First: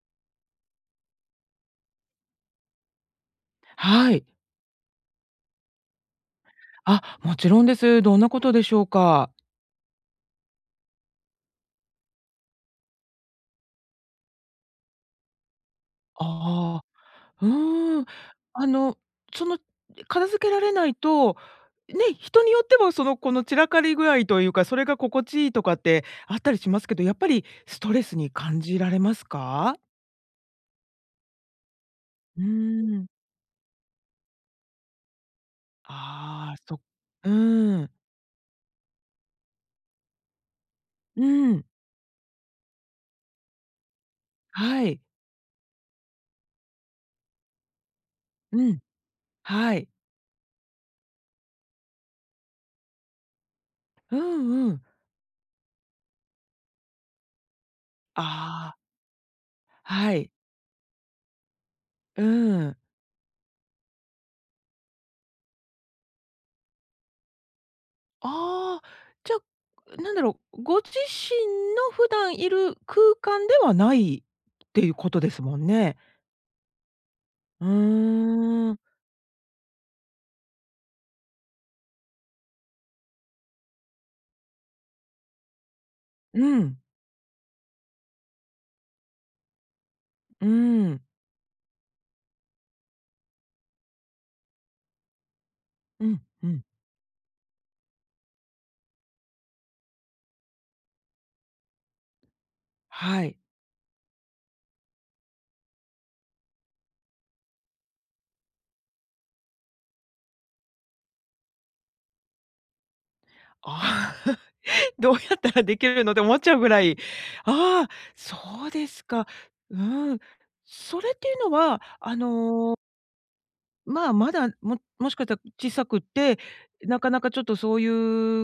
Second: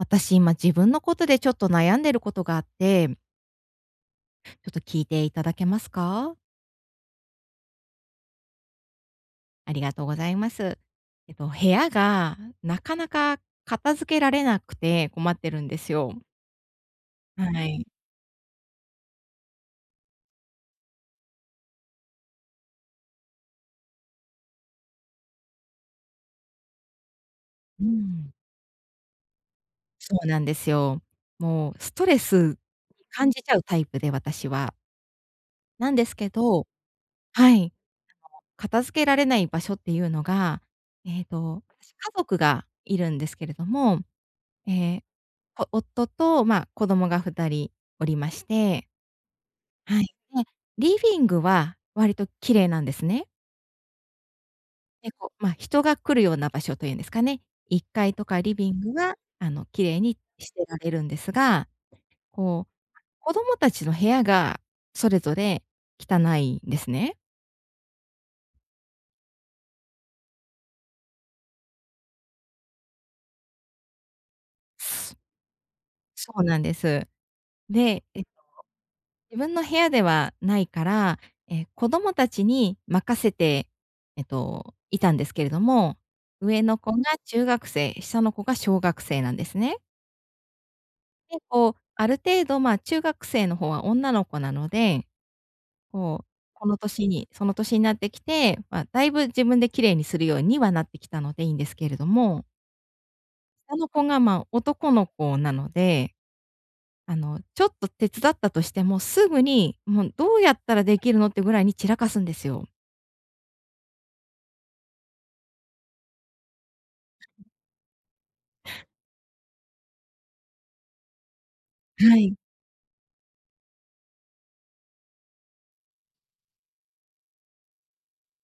私、今、自分のことでちょっと悩んでることがあってはい。ちょっと聞いていただけますか？あ、もちろんです。どんなことでしょうか？ありがとうございます。えと、部屋がなかなか片付けられなくて困ってるんですよ。ああ。うはい。ーん。あの、その、片付けられないと、ね、人によっても、その、この散らかり具合というか、それが心地いいとかってあったりしますけど、やっぱりスうトレスにん。感じられますか？そうなんですよ。もう、ストレうースん。感じちゃうタイプで、私は。なんですけああ、どそ。うはい。ーん。あの、片付けられない場所っていうのが、えうっと、ん。私、家族がいるんですけれども、えはい。え、ぽ夫と、まあ子供が2人おりましうん。て。はい。はい。で、リビングは割と綺麗なんですね。うんうん。で、こ、まあ人が来るような場所というんですかね、1階とかリあビあ。ングはあの、綺麗はにい。してられるんですが、うこう、ん。子供たちの部屋がそれぞれ、汚いんですね。ああ、じゃ、なんだろう、ご自身の普段いる空間ではないっていうことですもんね。そうなんです。うで、えっと、ーん。自分の部屋ではないから、え、子供たちに任せて、えっと、いたんですけれども、う上ん。の子が中学生、下の子が小学生なんですね。うん。結構、ある程度、ま、中学生の方は女の子なので、うこんう、うん。この年に、その年になってきて、ま、だいぶ自分で綺麗にするようにはなってきたのでいいんですけれども。はい。下の子が、ま、男の子なので、あの、ちょっと手伝ったとしても、すぐにもうどうやったらできるのってぐらいに散らかすんですよ。ああ。どうやったらできるのって思っちゃうぐらい、ああ、そうですか。うん。それっていうのは、あはい。のま、まだ、ももしかしたら小さくって、なかなかちょっとそうい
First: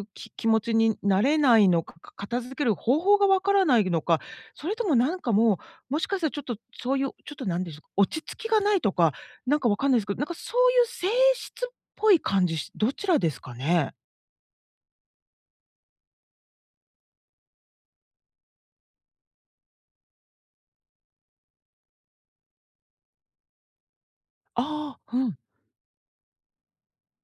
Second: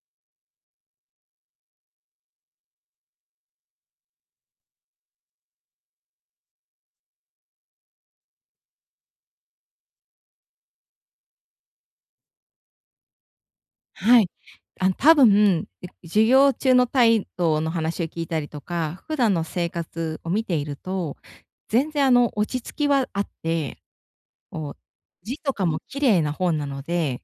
う、き気持ちになれないのか、か片付ける方法がわからないのか、それともなんかもう、もしかしたらちょっと、そういう、ちょっとなんでしょうか、落ち着きがないとか、なんか分かんないですけど、なんかそういう性質っぽい感じし、どちらですかね？はい。あ、多分、いじゅ授業中の態度の話を聞いたりとか、普段の生活を見ていると、全然あの落ち着きはあって、こう、ああ、うん。字とかも綺麗なほうなので、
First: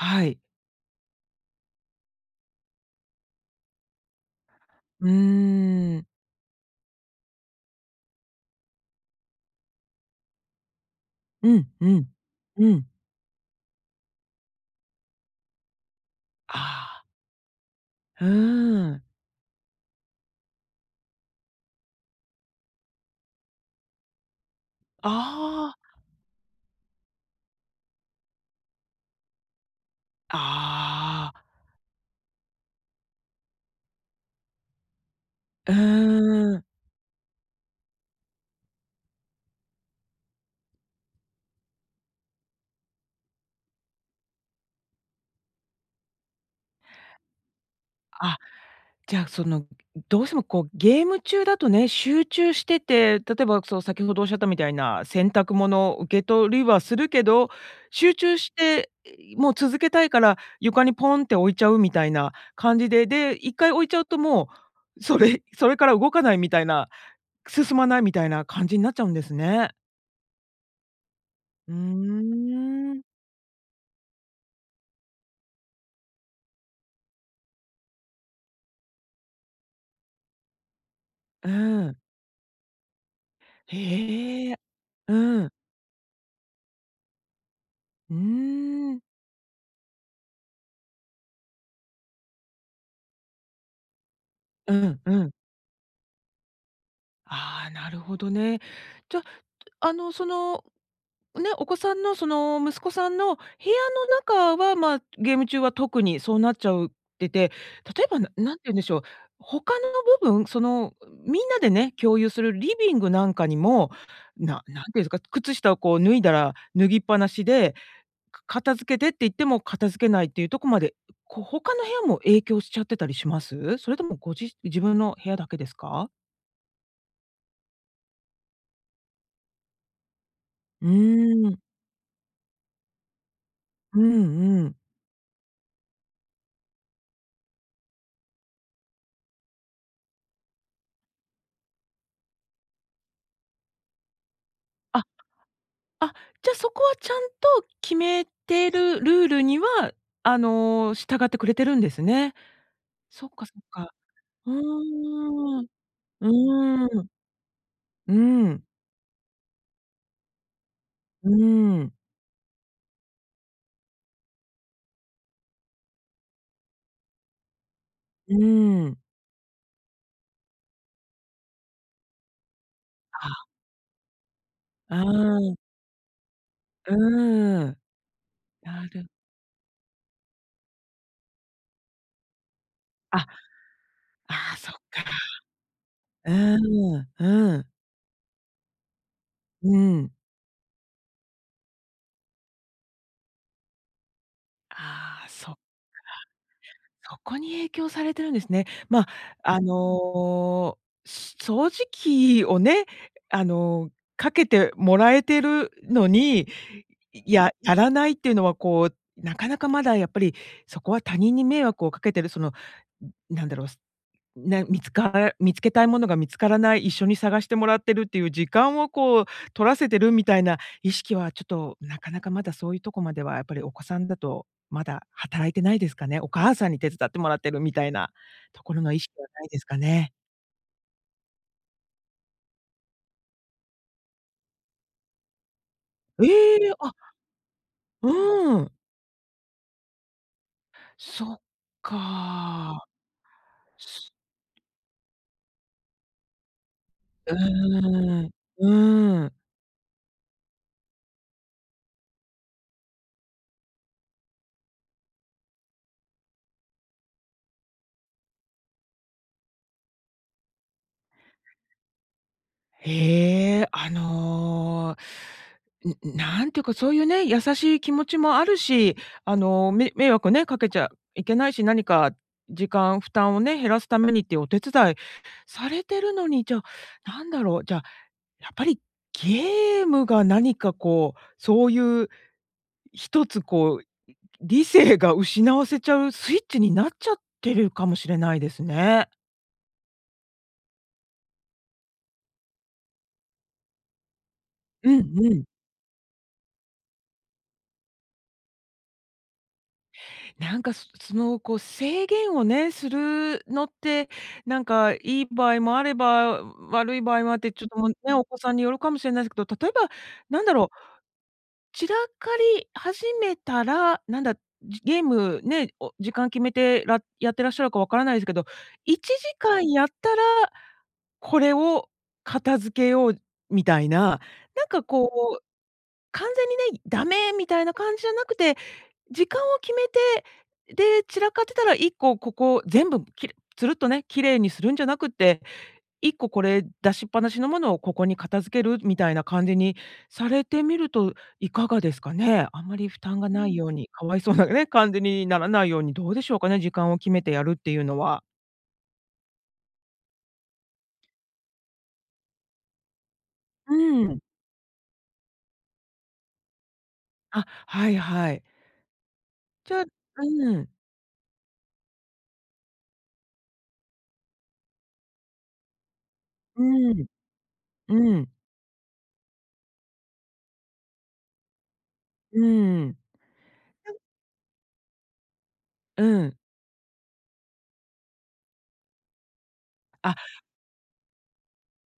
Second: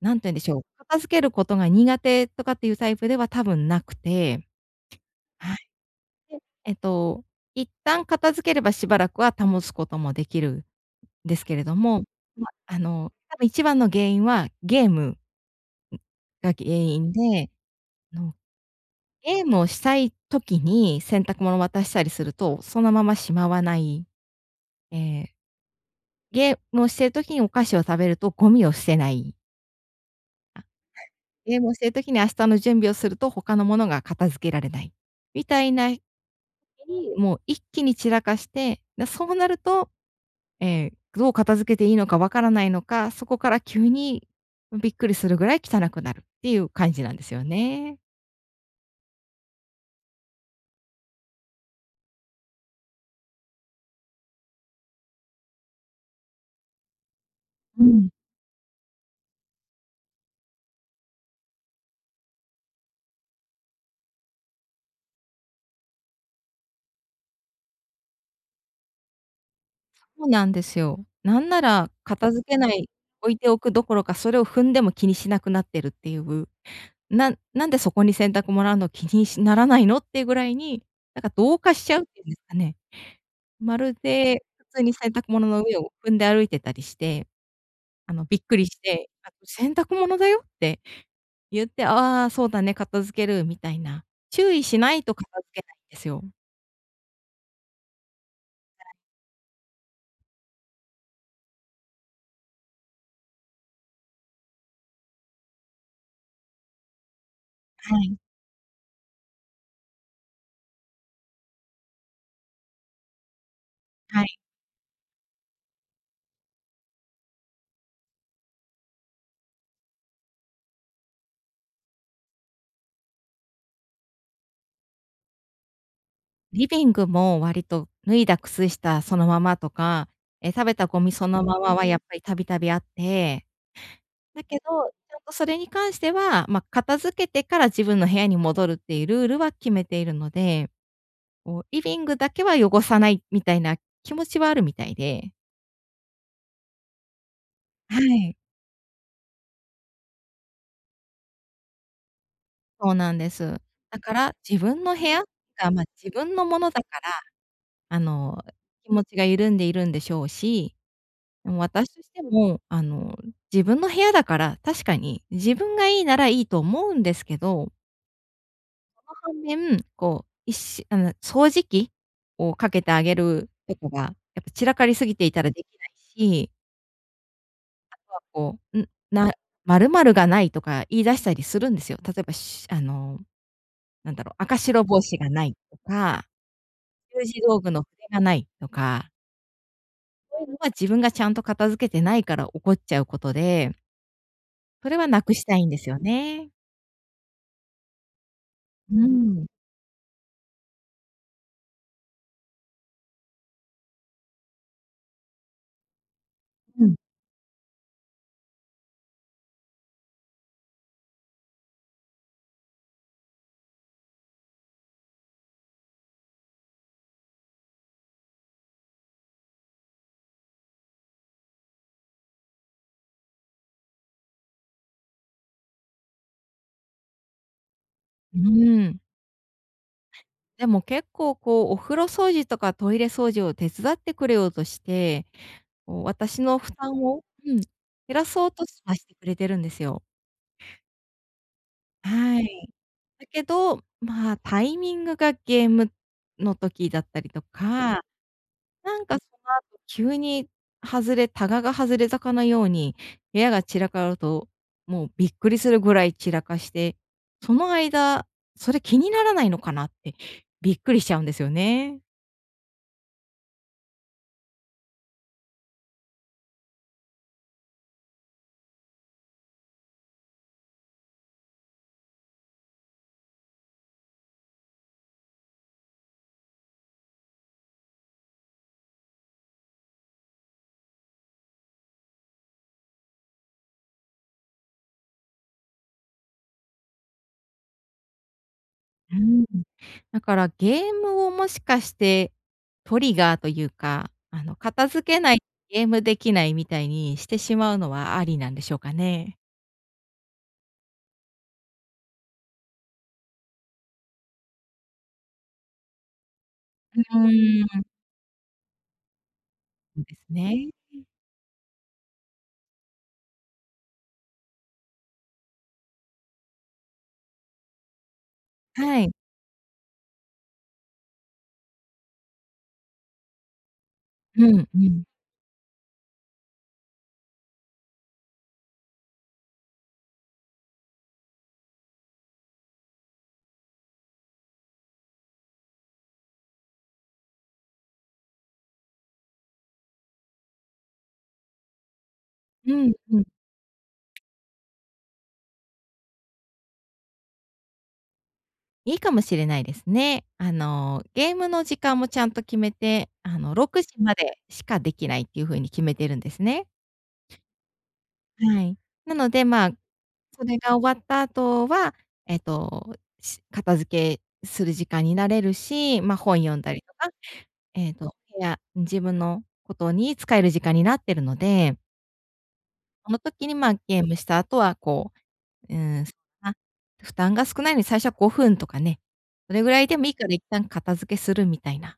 何て言うんい。でしょう、片付けることが苦手とかっていうタイプでは多分なくて。うはい。ーん。で、えっと、一旦片付ければしばらくは保つこともできる、ですうけれんどうも、ん、ま、うあん。の多分1番の原因は、ゲームがあ原あ。因で、うーの、ん。ゲームをしたい時に、洗濯物を渡したりすると、そのまましまわない。ええ。ああ。ゲームをしている時にお菓子を食べるとゴミを捨てない。あ。はああ。い。ゲームをしてる時に明日の準備をすると、他のものが片付けられない、みたういな時ーん。に、もう一気に散らかして、な、そうなると、え、どう片付けていいのか分からないのか、そこから急にびっくりするぐらい汚くなるっていう感じなんですよね。あ、じゃあ、その、どうしてもこうゲーム中だとね、集中してて、例えばその先ほどおっしゃったみたいな、洗濯物受けとりはするけど、うん。集中して、もう続けたいから、床にポンって置いちゃうみたいな感じで、で、一回置いちゃうともう、それ、それから動かないみたいな、進まないみたいな感じになっちゃうんですね。そうなんですよ。なんなうら片付けない、ーん。置いておくどころか、それを踏んでも気にしなくなってるっていう、ななんでそこに洗濯物あんの気にしならないのっていうぐらいに、なんかう同化しちん。ゃうっていうんですかね。まるでへえ、普通に洗濯う物ん。の上を踏んで歩いてたりして、あうーのびっくりしん。て、たく、洗濯物だよって言って、ああそうだね、片付けるみたいな。注意うしなんいとう片ん。付けないんですよ。ああ、なるほどね。じゃ、あの、そのね、お子さんのその息子さんの部屋の中は、まあゲーム中は特にそうなっちゃうってて、は例えい。ばな何て言うんでしょう、他の部分、そのみんなでね、共有するリビングなんかにも、はい。な何て言うんですか、靴下をこう脱いだら、脱ぎっぱなしで、か片付けてって言っても片付けないっていうとこまで、こう、他の部屋も影響しちゃってたりします？それともごじ自分の部屋だけですか？リビングも割と脱いだ靴下そのままとか、え、食べうたゴミそのーん。ままはやっぱり度々あって。うだけん、ど、うん。ちゃんとそれに関しては、ま、片付けてから自分の部屋に戻るっていうルールは決めているので、こうリビングだけは汚さないみたいな気持ちはあるみたいあ、で。あ、じゃそこは、ちゃんと決はめい。てるルールには、あの従ってくれてるんですね。そうなんそっでか、そす。っか。だから、う自分の部屋ーん、が、ま、自う分のものだかーん、ら、あうの、ん。気持ちが緩んでいるんでしょうし、うもう、ー私ん。としても、あの、自分の部屋だから、確かに、自分がいいならいいと思うんですけどうーん。その反面、こういっしあの掃除機をかけてあげああ。るとかが、やっぱ散らかりあすぎていたらあ。できないし。うーん。あとはこう、うなん、るな丸々がないとか言い出したりするんですよ。例えばしあの、あ、なんだろう、あ赤あ、そっ白帽かか。子がないとか。うーん、習字う道具ん。の筆がないとか。うん。そういうのは自分がちゃんと片付けてないから起こっちゃうことで。それは無ああ、くしそったか。いんですよね。そこに影響されてるんですね。うま、ん。あの、す掃除機をね、あの、かけてもらえてるのに、うん。ややらないっていうのはこう、なかなかまだやっぱり、そこは他人に迷惑をかけてるそのなんだろう、ね、見つから見つけたいものが見つからない、一緒に探してもらってるっていう時間をこう取らせてるみたいな意識はちょっとなかなかまだそういうとこまではやっぱりお子さんだと、まだ働いてないですかね。お母さんに手伝ってもらってるみたいなうところーの意ん。識はないですかね。でも結構こう、お風呂掃除とかトイレ掃除を手伝ってくれようとして、こうえ、私の負あ。担を、うん、減うらそうーとん。しはしてくれてるんですよ。そっはい。か。だけど、すまあタイミングがゲームの時だったりうとか、ーん、なんかうん。その後急に外れたがが外れたかのように、部屋が散らかると、もうびっくりするぐらい散らかして、その間、それ気にならないのかなって、びっくりしちゃうんですよね。へえ、あの、ううなんていうかそういうね、優しい気持ちもあるし、あの、め迷惑ね、かけちゃいけないし、何か、時間、負担をね、減らすためにっていうお手伝いされてるのに、じゃあ、なんだろう、じゃあ、やっぱりゲームが何かこう、そういう、一つこう、理性が失わせちゃうスイッチになっちゃってるかもしれないですね。うーん。だからゲームをもしかして、トリガーというか、あの片うん付けうないん。とゲームできないみたいにしてしまうのはありなんでしょうかね。なんか、そそのこう制限をね、するのって、なんかいい場合もあれば、悪うい場合もあって、ちーょっとん。もうね、お子さんによるかもしれないですけど、例えば、そうですなんだろう。ね。うん。散らかり始めたら、なんだ、じゲームね、を時間決めて、らやってらっしゃるかわからないですけど、いはちい。じかんやったら、これを片付けようみたいな、うなんんうかん。こう、完全にね、ダメみたいな感じじゃなくて、時間を決めて、で、散らかってたら1個ここ全部きれつるっとね、綺麗にするんじゃなくて、1個これ出しっぱなしのものをここに片付けるみたいな感じにされてみると、いかがですかね。あうまりん負担うん。がないように、かわいそうなね、感じにならないように、どうでしょうかね、時間を決めてやるっていうのは。いいかもしれないですね。あの、ゲームの時間もちゃんと決めて、あのろうくじまん。でしかできないっていうふうに決めてるんですね。あ、はいはい。はい。なので、まちあ、ょそうれん。が終わった後は、えっと、し片付けする時間になれるし、ま、本読んうだりとん。か、ええうと、ん。部屋自分のことに使える時間になってるので。うううん。その時に、まあ、や。ゲームした後は、こう、うーん、うん。あ、負担が少ないのに最初は5分とかね、それぐらいでもいいからあ。一旦片付けするみたいな。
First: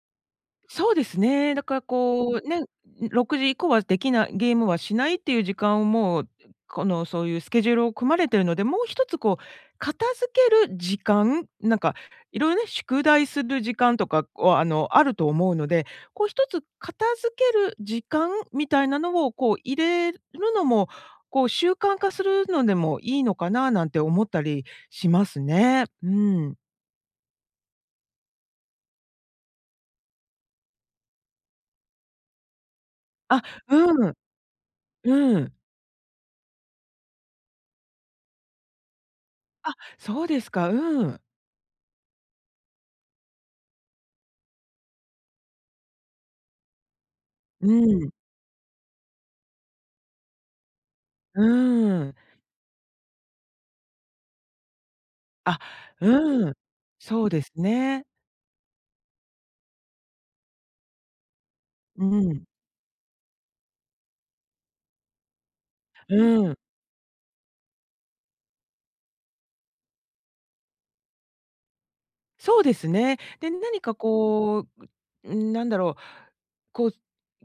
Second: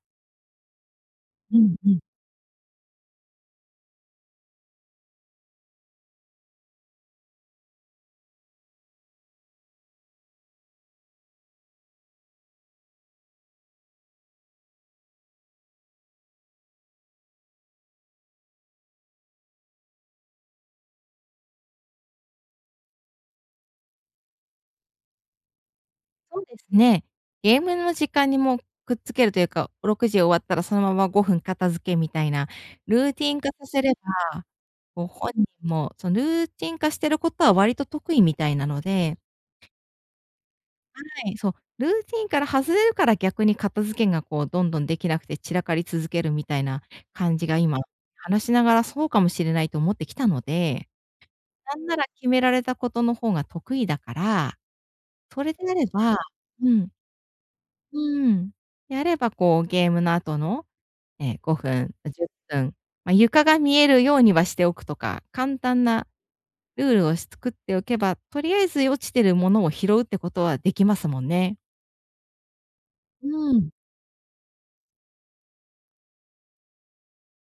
そうですね。うだん、からうん。こう、ね、6時以降はできない、ゲームはしないっていう時間をもう、このそういうスケジュールを組まれてるので、もう一つこう、片付ける時間、なんか、色々ね、宿題する時間とかは、あの、あると思うので、こう一つ片付ける時間みたいなのをこう入れるのも、こう習慣化するのでもいいのかななんて思ったりしますね。うそうでん。すね。ゲームの時間にもう、くっつけるというか、6時終わったらそのまま5分片付けみたいな、ルーティンあ、化させれうん。ば、もう本う人ん。もそのルーティン化してることは割と得意みたいなので。あ、そうですか。うはん。い、そう、ルーティンから外れるから、逆に片付けがこう、どんどんできなくて散らかり続けるみたいな感じが、う今ん。話しながら、そうかもしれないと思ってきたので、うなんならん。決められたことの方が得意だから、それあ、であればうん。うん。そうですうね。ーん。であればこうゲームの後の、ええ5分、うあ、じゅっん。ぷん、ま、床が見えるようにはしておくとか、簡単なうん。ルールをし作っておけば、とりあえず落ちてるものを拾うってことはできますもんね。そうですね。うで、ーん。何か、こう、うーん、なんだろう、こう、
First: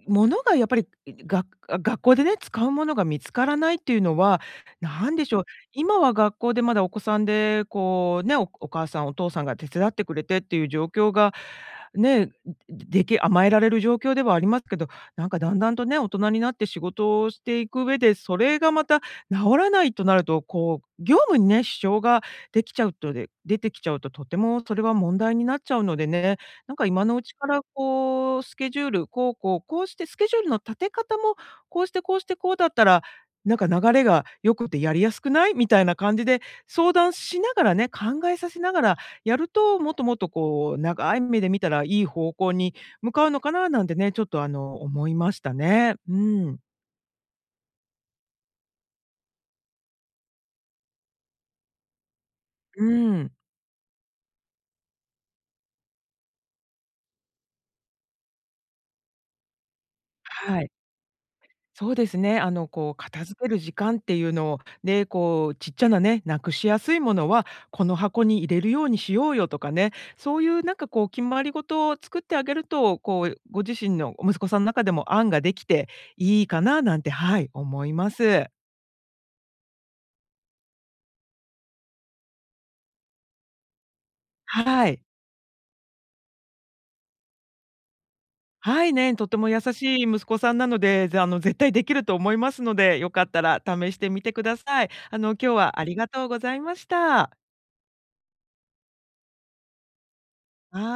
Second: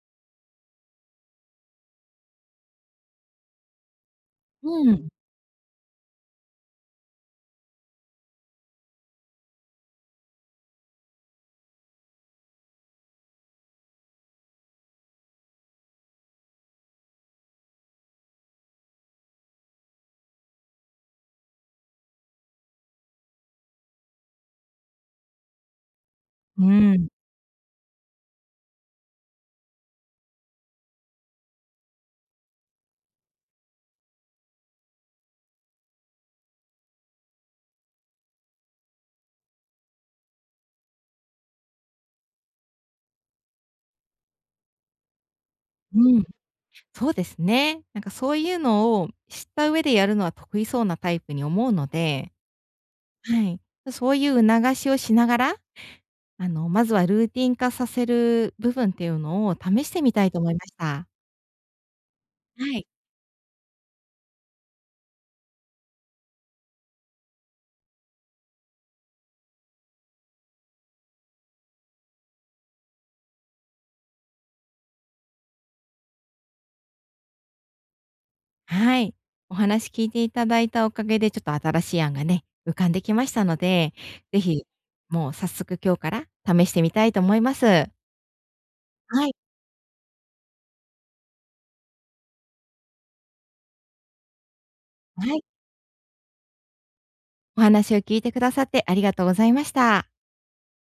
物がやっぱり、が学校でね、使うものが見付からないっていうのは、うーん。なんでしょう、今は学校でまだお子さんで、こうね、お母さん、お父さんが手伝ってくれてっていう状況がね、でき甘えられる状況ではありますけど、なんか、段々とね、大人になって仕事をしていく上で、それがまた直さないとなると、こう、業務にね、支障ができちゃうとで出てきちゃうと、とてもそれは問題になっちゃうのでね、うなんか、ー今ん。のうちからこうスケジュールこうこうこうしてスケジュールの立て方もこうしてこうして、こうだったら、なんか、流れが良くてやりやすくない？みたいな感じで、相談しながらね、考えさせながら、やると、もっともっと、こう、長い目で見たらいい方向に向かうのかな、なんてね、ちょっと、あの、思いましたね。ううん。ーん。そうですね。なんか、そういうのを知った上でやるのは得意そうなタイプに思うので、うーん。はい。そういう促しをしながら、あの、まずはルーティン化させる部分っていうのを試してみたいと思いはまい。した。そうですね、あの、はい。こう片付ける時間っていうのをね、こう、ちっちゃなね、なくしやすいものは、この箱に入れるようにしようよ、とかね、そういう、なんか、こう、決まりごとを作ってあげると、こう、ご自身の息子さんの中でも案ができていいかな、なんて、はい、思います。はい。お話聞いていただいたおかげでちょっと新しい案がね、浮かんできましたので、ぜひ、はい。もう、早速今日から試してみたいと思います。はい、ね、はとい。ても優しい息子さんなので、ぜあの、絶対できると思いますので、よかったら試してみてください。あはの、い。今日はありがとうございました。お話を聞いてくださってありがとうございました。はあ。